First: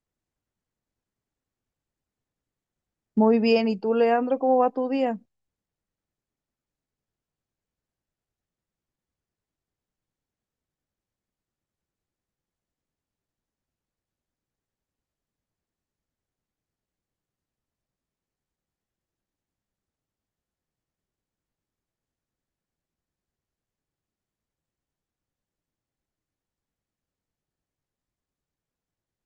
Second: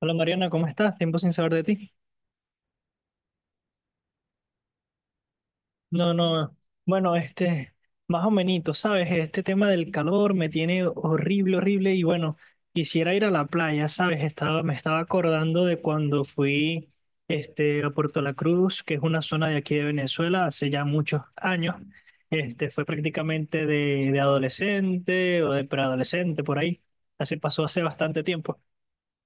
Hola Mariana, ¿cómo estás? Tiempo sin saber de ti. Muy bien, ¿y tú, Leandro, cómo va tu día? No, no, bueno, más o menos, ¿sabes? Este tema del calor me tiene horrible, horrible y bueno, quisiera ir a la playa, ¿sabes? Me estaba acordando de cuando fui, a Puerto La Cruz, que es una zona de aquí de Venezuela, hace ya muchos años. Fue prácticamente de adolescente o de preadolescente, por ahí. Así pasó hace bastante tiempo.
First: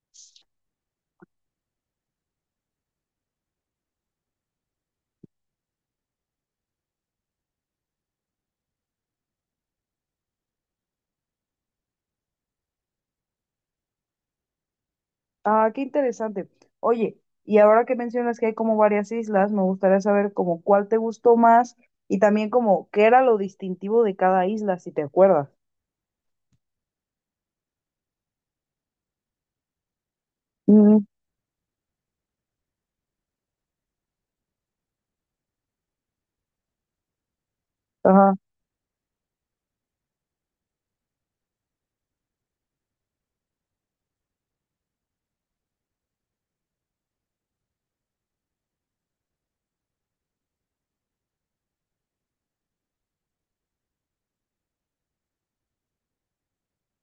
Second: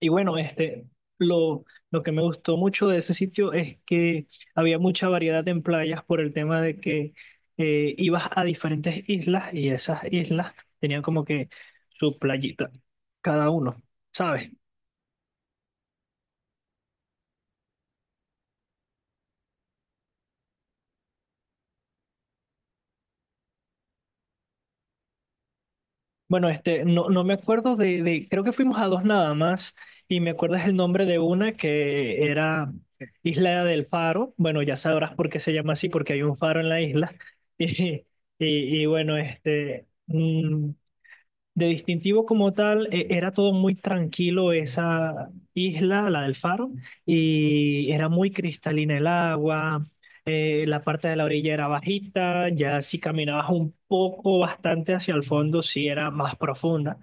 Y bueno, lo, lo que me gustó mucho de ese sitio es que había mucha variedad en playas por el tema de que ibas a diferentes islas y esas islas tenían como que su playita, cada uno, ¿sabes? Ah, qué interesante. Oye, y ahora que mencionas que hay como varias islas, me gustaría saber como cuál te gustó más y también como qué era lo distintivo de cada isla, si te acuerdas. Bueno, no, no me acuerdo creo que fuimos a dos nada más y me acuerdas el nombre Mm, de una que era Isla del Faro. Bueno, ya sabrás por qué se llama así, porque hay un faro en la isla. Y, ajá, y, y bueno, de distintivo como tal, era todo muy tranquilo esa isla, la del Faro, y era muy cristalina el agua, la parte de la orilla era bajita, ya si caminabas un poco bastante hacia el fondo, sí era más profunda.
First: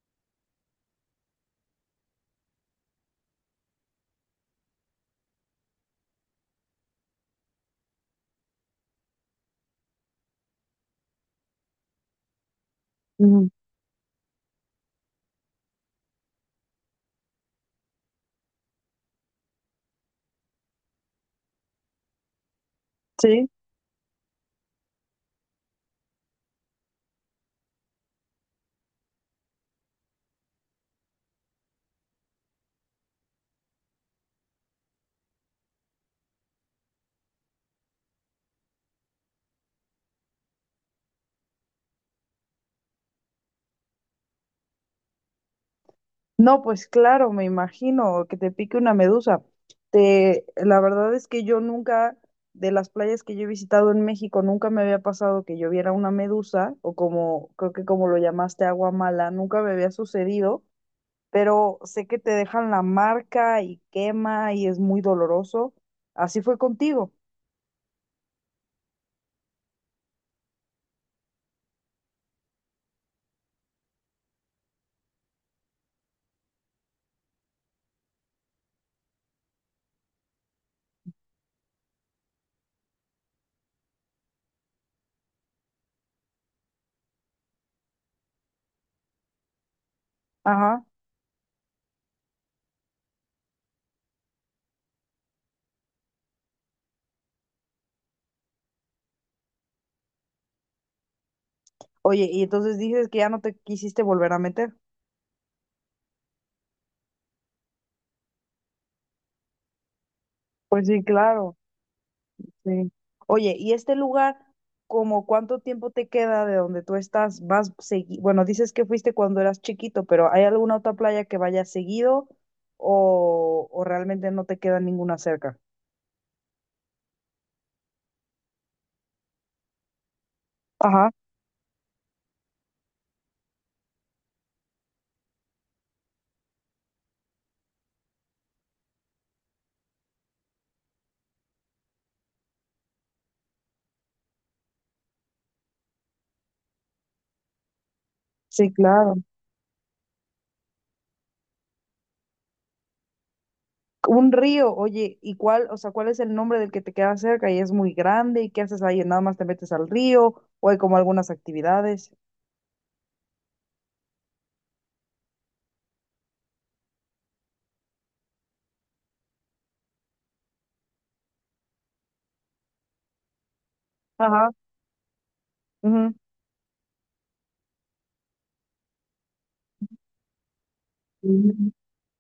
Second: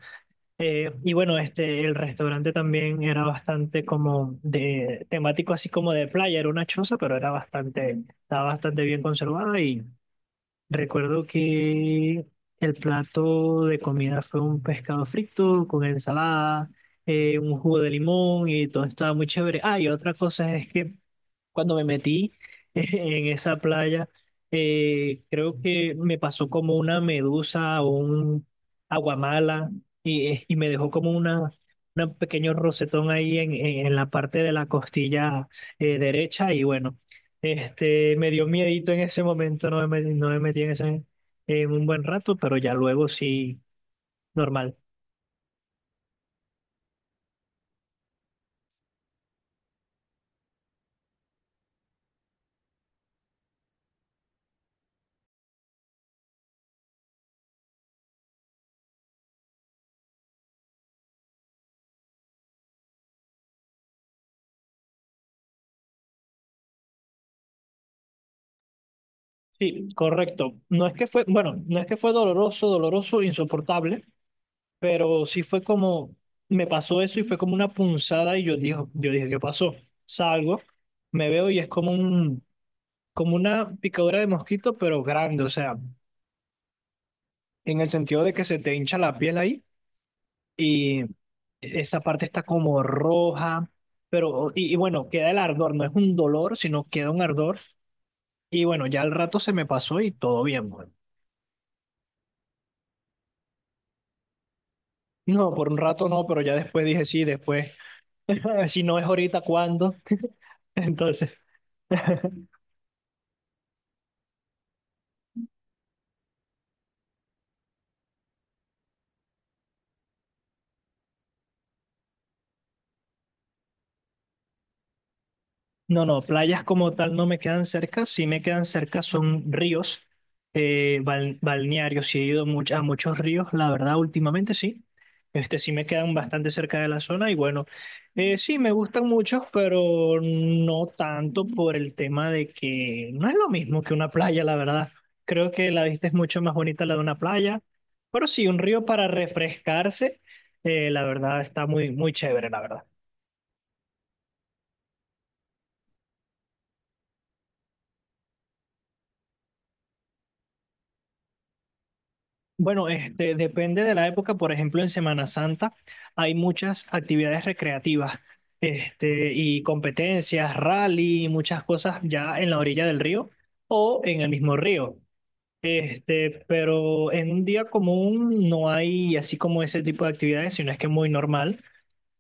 Y bueno, el restaurante también era bastante como de temático, así como de playa, era una choza, pero era bastante, estaba bastante bien conservada. Y recuerdo que el mm, plato de comida fue un pescado frito con ensalada, un jugo de limón y todo estaba muy chévere. Ah, y otra cosa es que cuando me metí en sí. esa playa, creo que me pasó como una medusa o un aguamala y me dejó como una, un pequeño rosetón ahí en la parte de la costilla derecha y bueno, me dio miedito en ese momento, no me metí en ese en un buen rato, pero ya luego sí, normal. No, pues claro, me imagino que te pique una medusa. Te, la verdad es que yo nunca, de las playas que yo he visitado en México, nunca me había pasado que yo viera una medusa o como, creo que como lo llamaste, agua mala, nunca me había sucedido. Pero sé que te dejan la marca y quema y es muy doloroso. Así fue contigo. Sí, correcto. No es que fue, bueno, no es que fue doloroso, doloroso, insoportable. Pero sí fue como, me pasó eso y fue como una punzada y yo dije, ¿qué pasó? Salgo, me veo y es como un, como una picadura de mosquito, pero grande, o sea, en el sentido de que se te hincha la piel ahí Ajá. y esa parte está como roja, pero, y bueno, queda el ardor, no es un dolor, sino queda un ardor y bueno, ya al rato se me pasó y todo bien, bueno. Oye, y entonces dices que ya no te quisiste volver a meter. No, por un rato no, pero ya después dije sí, después, si no es ahorita, ¿cuándo? Pues sí, Entonces... claro, sí. Oye, ¿y este lugar, como cuánto tiempo te queda de donde tú estás? ¿Vas seguido? Bueno, dices que fuiste cuando eras chiquito, pero ¿hay alguna otra playa que vayas seguido o realmente no te queda ninguna cerca? No, no, playas como tal no me quedan cerca, sí me quedan cerca son ríos, Ajá, balnearios, sí he ido a muchos ríos, la verdad, últimamente sí, este sí me quedan bastante cerca de la zona y bueno, sí me gustan muchos, pero no tanto por el tema de que no es lo mismo que una playa, la verdad, creo que la vista es mucho más bonita la de una playa, pero sí, un sí, río para claro. refrescarse, la verdad está muy, muy chévere, la verdad. Un río, oye, ¿y cuál, o sea, cuál es el nombre del que te queda cerca y es muy grande? ¿Y qué haces ahí? ¿Nada más te metes al río o hay como algunas actividades? Bueno, depende de la época. Por ejemplo, en Semana Santa hay muchas actividades recreativas, y competencias, rally, muchas cosas ya en la orilla del río o en el Ajá. mismo río. Ujú. Pero en un día común no hay así como ese tipo de actividades, sino es que es muy normal. Mm.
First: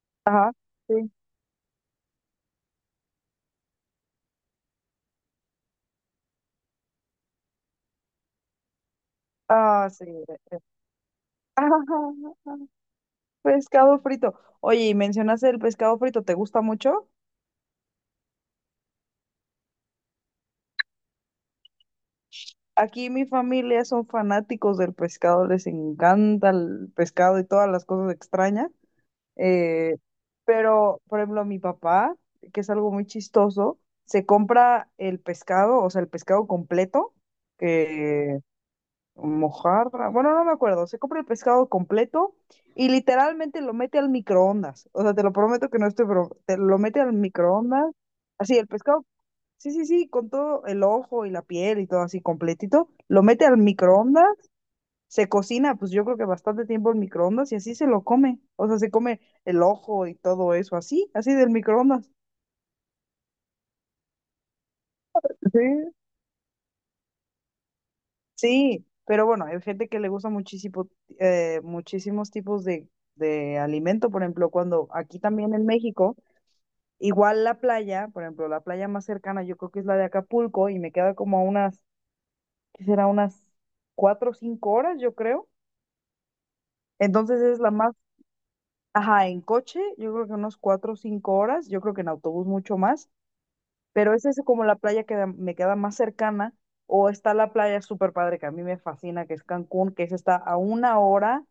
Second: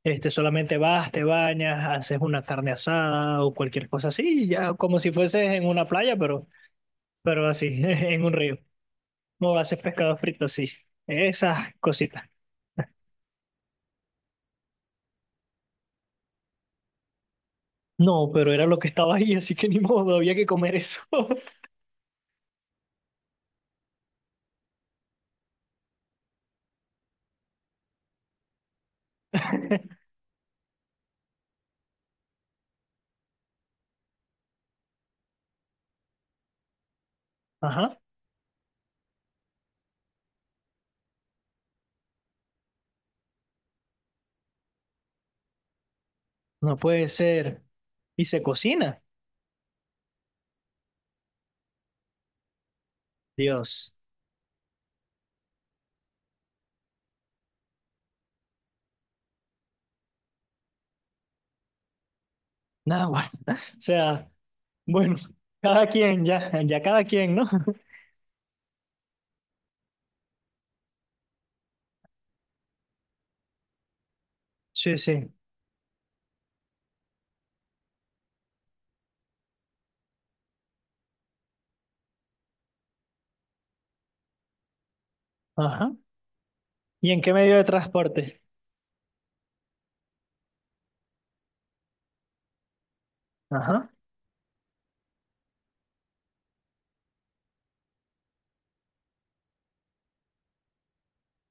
Solamente Sí. vas, te bañas, haces una carne asada o cualquier cosa así, ya como si fueses en una playa, pero así, en un río. No, hace Ah, sí. pescado frito, sí. Esas cositas. Pescado frito. Oye, y mencionaste el pescado frito, ¿te gusta mucho? No, pero era lo que estaba ahí, así que ni modo, había que comer eso. Aquí mi familia son fanáticos del pescado, les encanta el pescado y todas las cosas extrañas. Eh, pero, por ejemplo, mi papá, que es algo muy chistoso, se compra el pescado, o sea, el pescado completo, Ajá, que mojarra, bueno, no me acuerdo, se compra el pescado completo y literalmente lo mete al microondas. O sea, te lo prometo que no estoy, te no lo mete puede al ser. microondas. Y se Así, el cocina. pescado, sí, sí, sí, con todo el ojo y la piel y todo así completito, lo mete al Dios. microondas, se cocina, pues yo creo que bastante tiempo en microondas y así se lo come. O sea, se come el ojo y todo eso, así, así del microondas. Nada, bueno. O sea, bueno, Sí. cada quien, ya, ya cada quien, ¿no? Sí, pero bueno, hay gente que le gusta muchísimo, muchísimos tipos de alimento, por ejemplo, cuando Sí, aquí sí. también en México, igual la playa, por ejemplo, la playa más cercana yo creo que es la de Acapulco y me queda como a unas, ¿qué será? Unas cuatro o cinco horas, yo creo. Ajá. ¿Y en qué Entonces medio es de la más, transporte? ajá, en coche, yo creo que unos cuatro o cinco horas, yo creo que en autobús mucho más. Ajá. Pero esa es como la playa que me queda más cercana, o está la playa súper padre que a mí me fascina, que es Cancún, que esa está a una hora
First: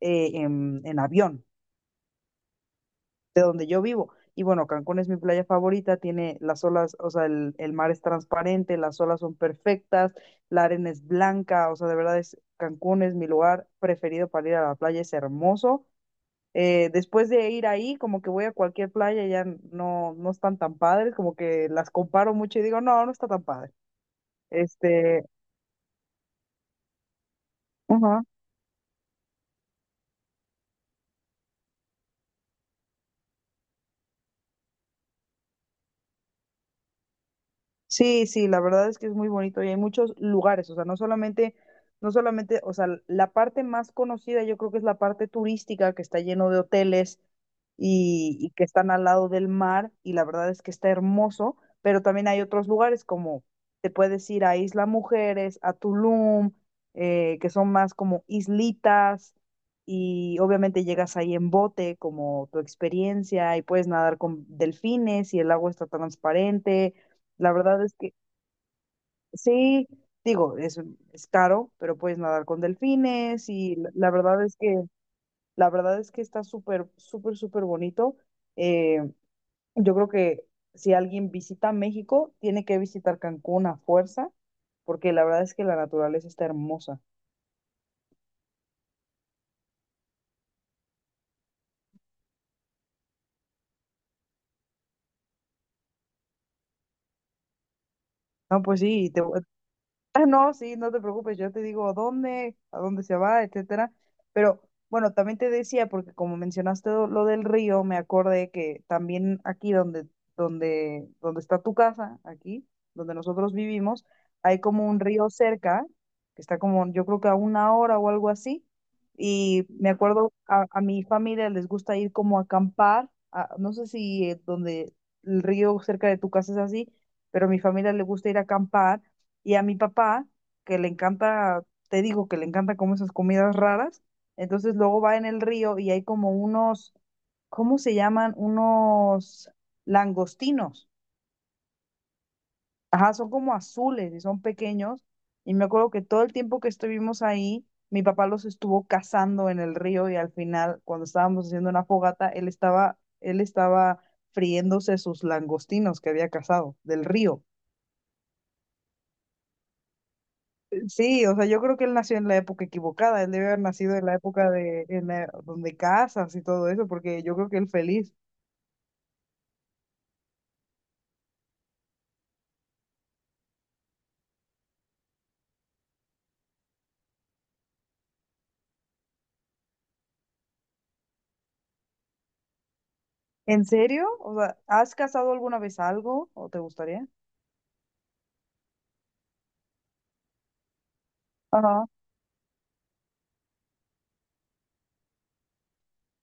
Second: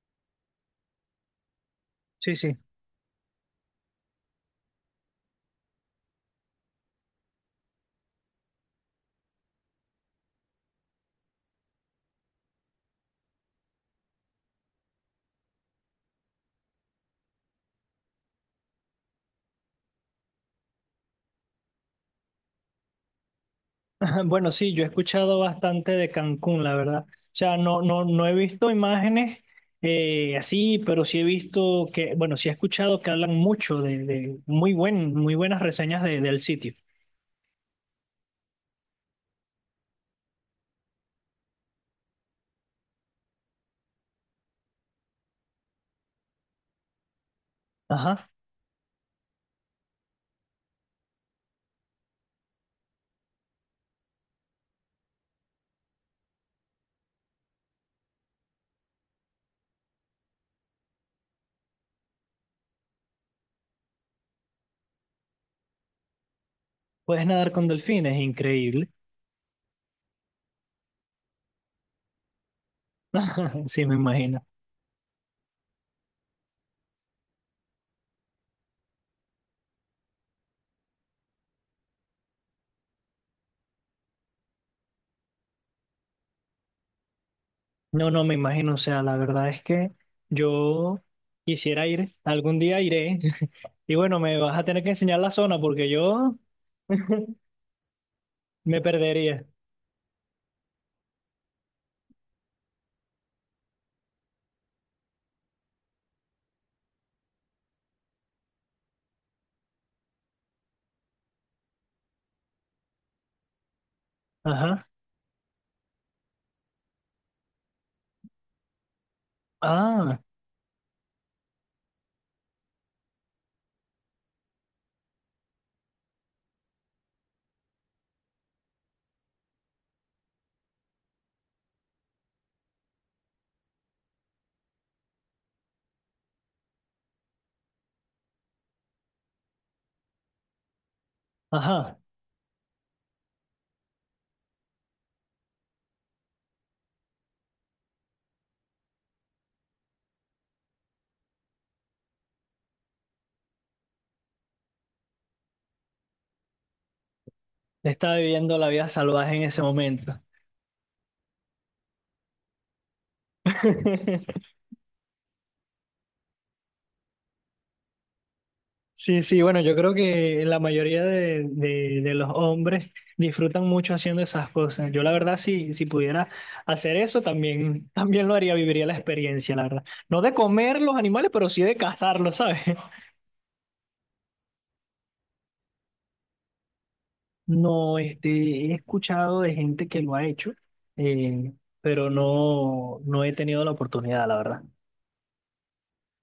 en avión Sí, sí. de donde yo vivo. Y bueno, Cancún es mi playa favorita, tiene las olas, o sea, el mar es transparente, las olas son perfectas, la arena es blanca, o sea, de verdad es, Cancún es mi lugar preferido para ir a la playa, es hermoso. Después de ir ahí, como que voy a cualquier playa, ya no, no están tan padres, como que las comparo mucho y digo, no, no está tan padre. Bueno, sí, yo he Este, escuchado bastante de Cancún, la verdad. O sea, no, no, ajá. no he visto imágenes así, pero sí he visto que, bueno, sí he escuchado que hablan mucho de muy buen, muy buenas reseñas del sitio. Sí, sí, la verdad es que es muy bonito y hay muchos lugares, o sea, no solamente, no solamente, o sea, la parte más conocida yo creo que es la parte turística que está lleno de hoteles Ajá. Y que están al lado del mar y la verdad es que está hermoso, pero también hay otros lugares como te puedes ir a Isla Mujeres, a Tulum, que son más como islitas y obviamente llegas ahí en bote como tu experiencia y puedes nadar con delfines y el agua está transparente, Puedes nadar la con verdad es que delfines, increíble. sí, digo, es caro, pero puedes nadar con delfines y Sí, la, me la verdad imagino. es que, la verdad es que está súper, súper, súper bonito. Eh, yo creo que si alguien visita México, tiene que visitar Cancún a fuerza, porque la verdad es que la naturaleza está hermosa. No, no, me imagino. O sea, la verdad es que yo quisiera ir, algún día iré. Y bueno, me vas a tener que enseñar la zona porque yo No, me pues sí, te, perdería. Ah, no, sí, no te preocupes, yo te digo a dónde se va, etcétera. Pero bueno, también te decía, porque como mencionaste lo del río, me acordé que también aquí donde, donde, donde está tu casa, aquí, donde nosotros vivimos, hay Ajá. como un río cerca, que está como, yo creo que a una hora o algo así. Y me Ah, acuerdo, a mi familia les gusta ir como a acampar, no sé si donde el río cerca de tu casa es así, pero a mi familia le gusta ir a acampar y a mi papá, que le encanta, te digo que le encanta como esas comidas raras, entonces luego va en el río y hay como unos, ¿cómo se llaman? Unos langostinos. ajá. Ajá, son como azules y son pequeños. Y me acuerdo que todo el tiempo que estuvimos ahí, mi papá los estuvo cazando en el río y al final, cuando estábamos haciendo una fogata, él estaba friéndose sus langostinos que había cazado del río. Estaba viviendo la vida salvaje en ese momento. Sí, o sea, yo creo que él nació en la época equivocada, él debe haber nacido en la época de, donde casas y todo eso, porque yo creo que él feliz. Sí, sí, bueno, yo creo que la mayoría de los hombres disfrutan mucho haciendo esas cosas. Yo la verdad, si, si pudiera hacer eso, también, también lo haría, viviría la experiencia, la verdad. No de comer los animales, pero sí de cazarlos, ¿sabes? ¿En serio? O sea, ¿has casado alguna vez algo o te gustaría? No, he escuchado de gente que lo ha hecho, eh, Ajá. pero no, no he tenido la oportunidad, la verdad.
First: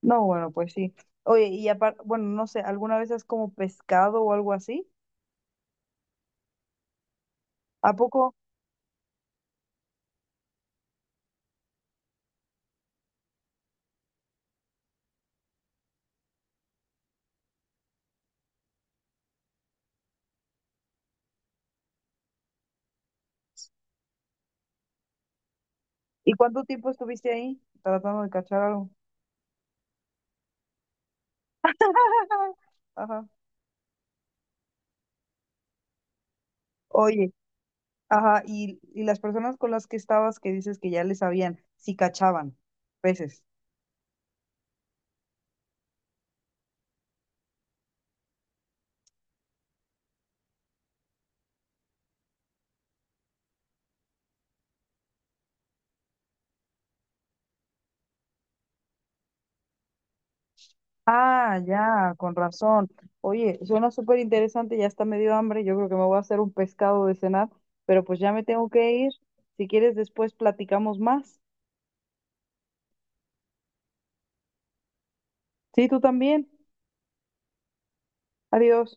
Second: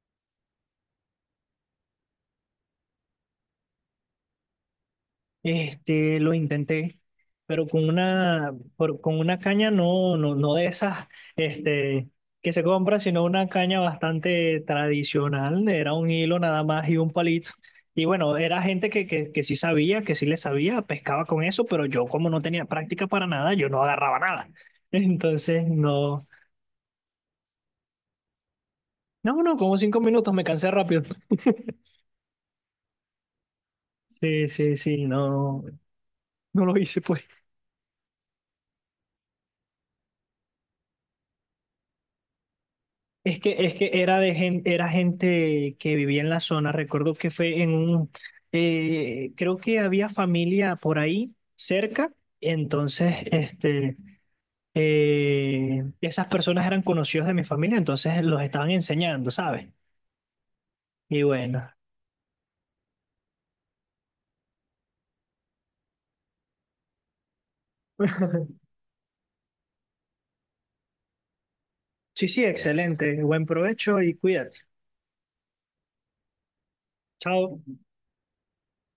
No, bueno, pues sí. Oye, y aparte, bueno, no sé, ¿alguna vez has como pescado o algo así? Lo intenté, pero con ¿A poco? una, con una caña no, no, no de esas, este, que se compra, sino una caña bastante tradicional. Era un hilo nada más y un palito. Y bueno, era gente que sí sabía, que sí le sabía, pescaba con eso, pero yo como no tenía práctica para nada, yo no agarraba nada. Entonces, no, ¿Y cuánto tiempo estuviste ahí tratando de cachar algo? no, no, como cinco minutos, me cansé rápido. Ajá. Sí, sí, sí, no, no lo hice, pues. Oye, ajá, y las personas con las que estabas que dices que ya les sabían, si cachaban peces. Es que era de gente, era gente que vivía en la zona. Recuerdo que fue en un, creo que había familia por ahí cerca. Entonces, esas personas eran conocidos de mi familia, entonces los estaban enseñando, ¿sabes? Y Ah, bueno, ya, con razón. Oye, suena súper interesante, ya está medio hambre, yo creo que me voy a hacer un pescado de cenar, pero pues ya me tengo que ir. Si quieres, después platicamos más. sí, sí, excelente. Buen provecho y cuídate. Sí, tú también. Chao. Adiós.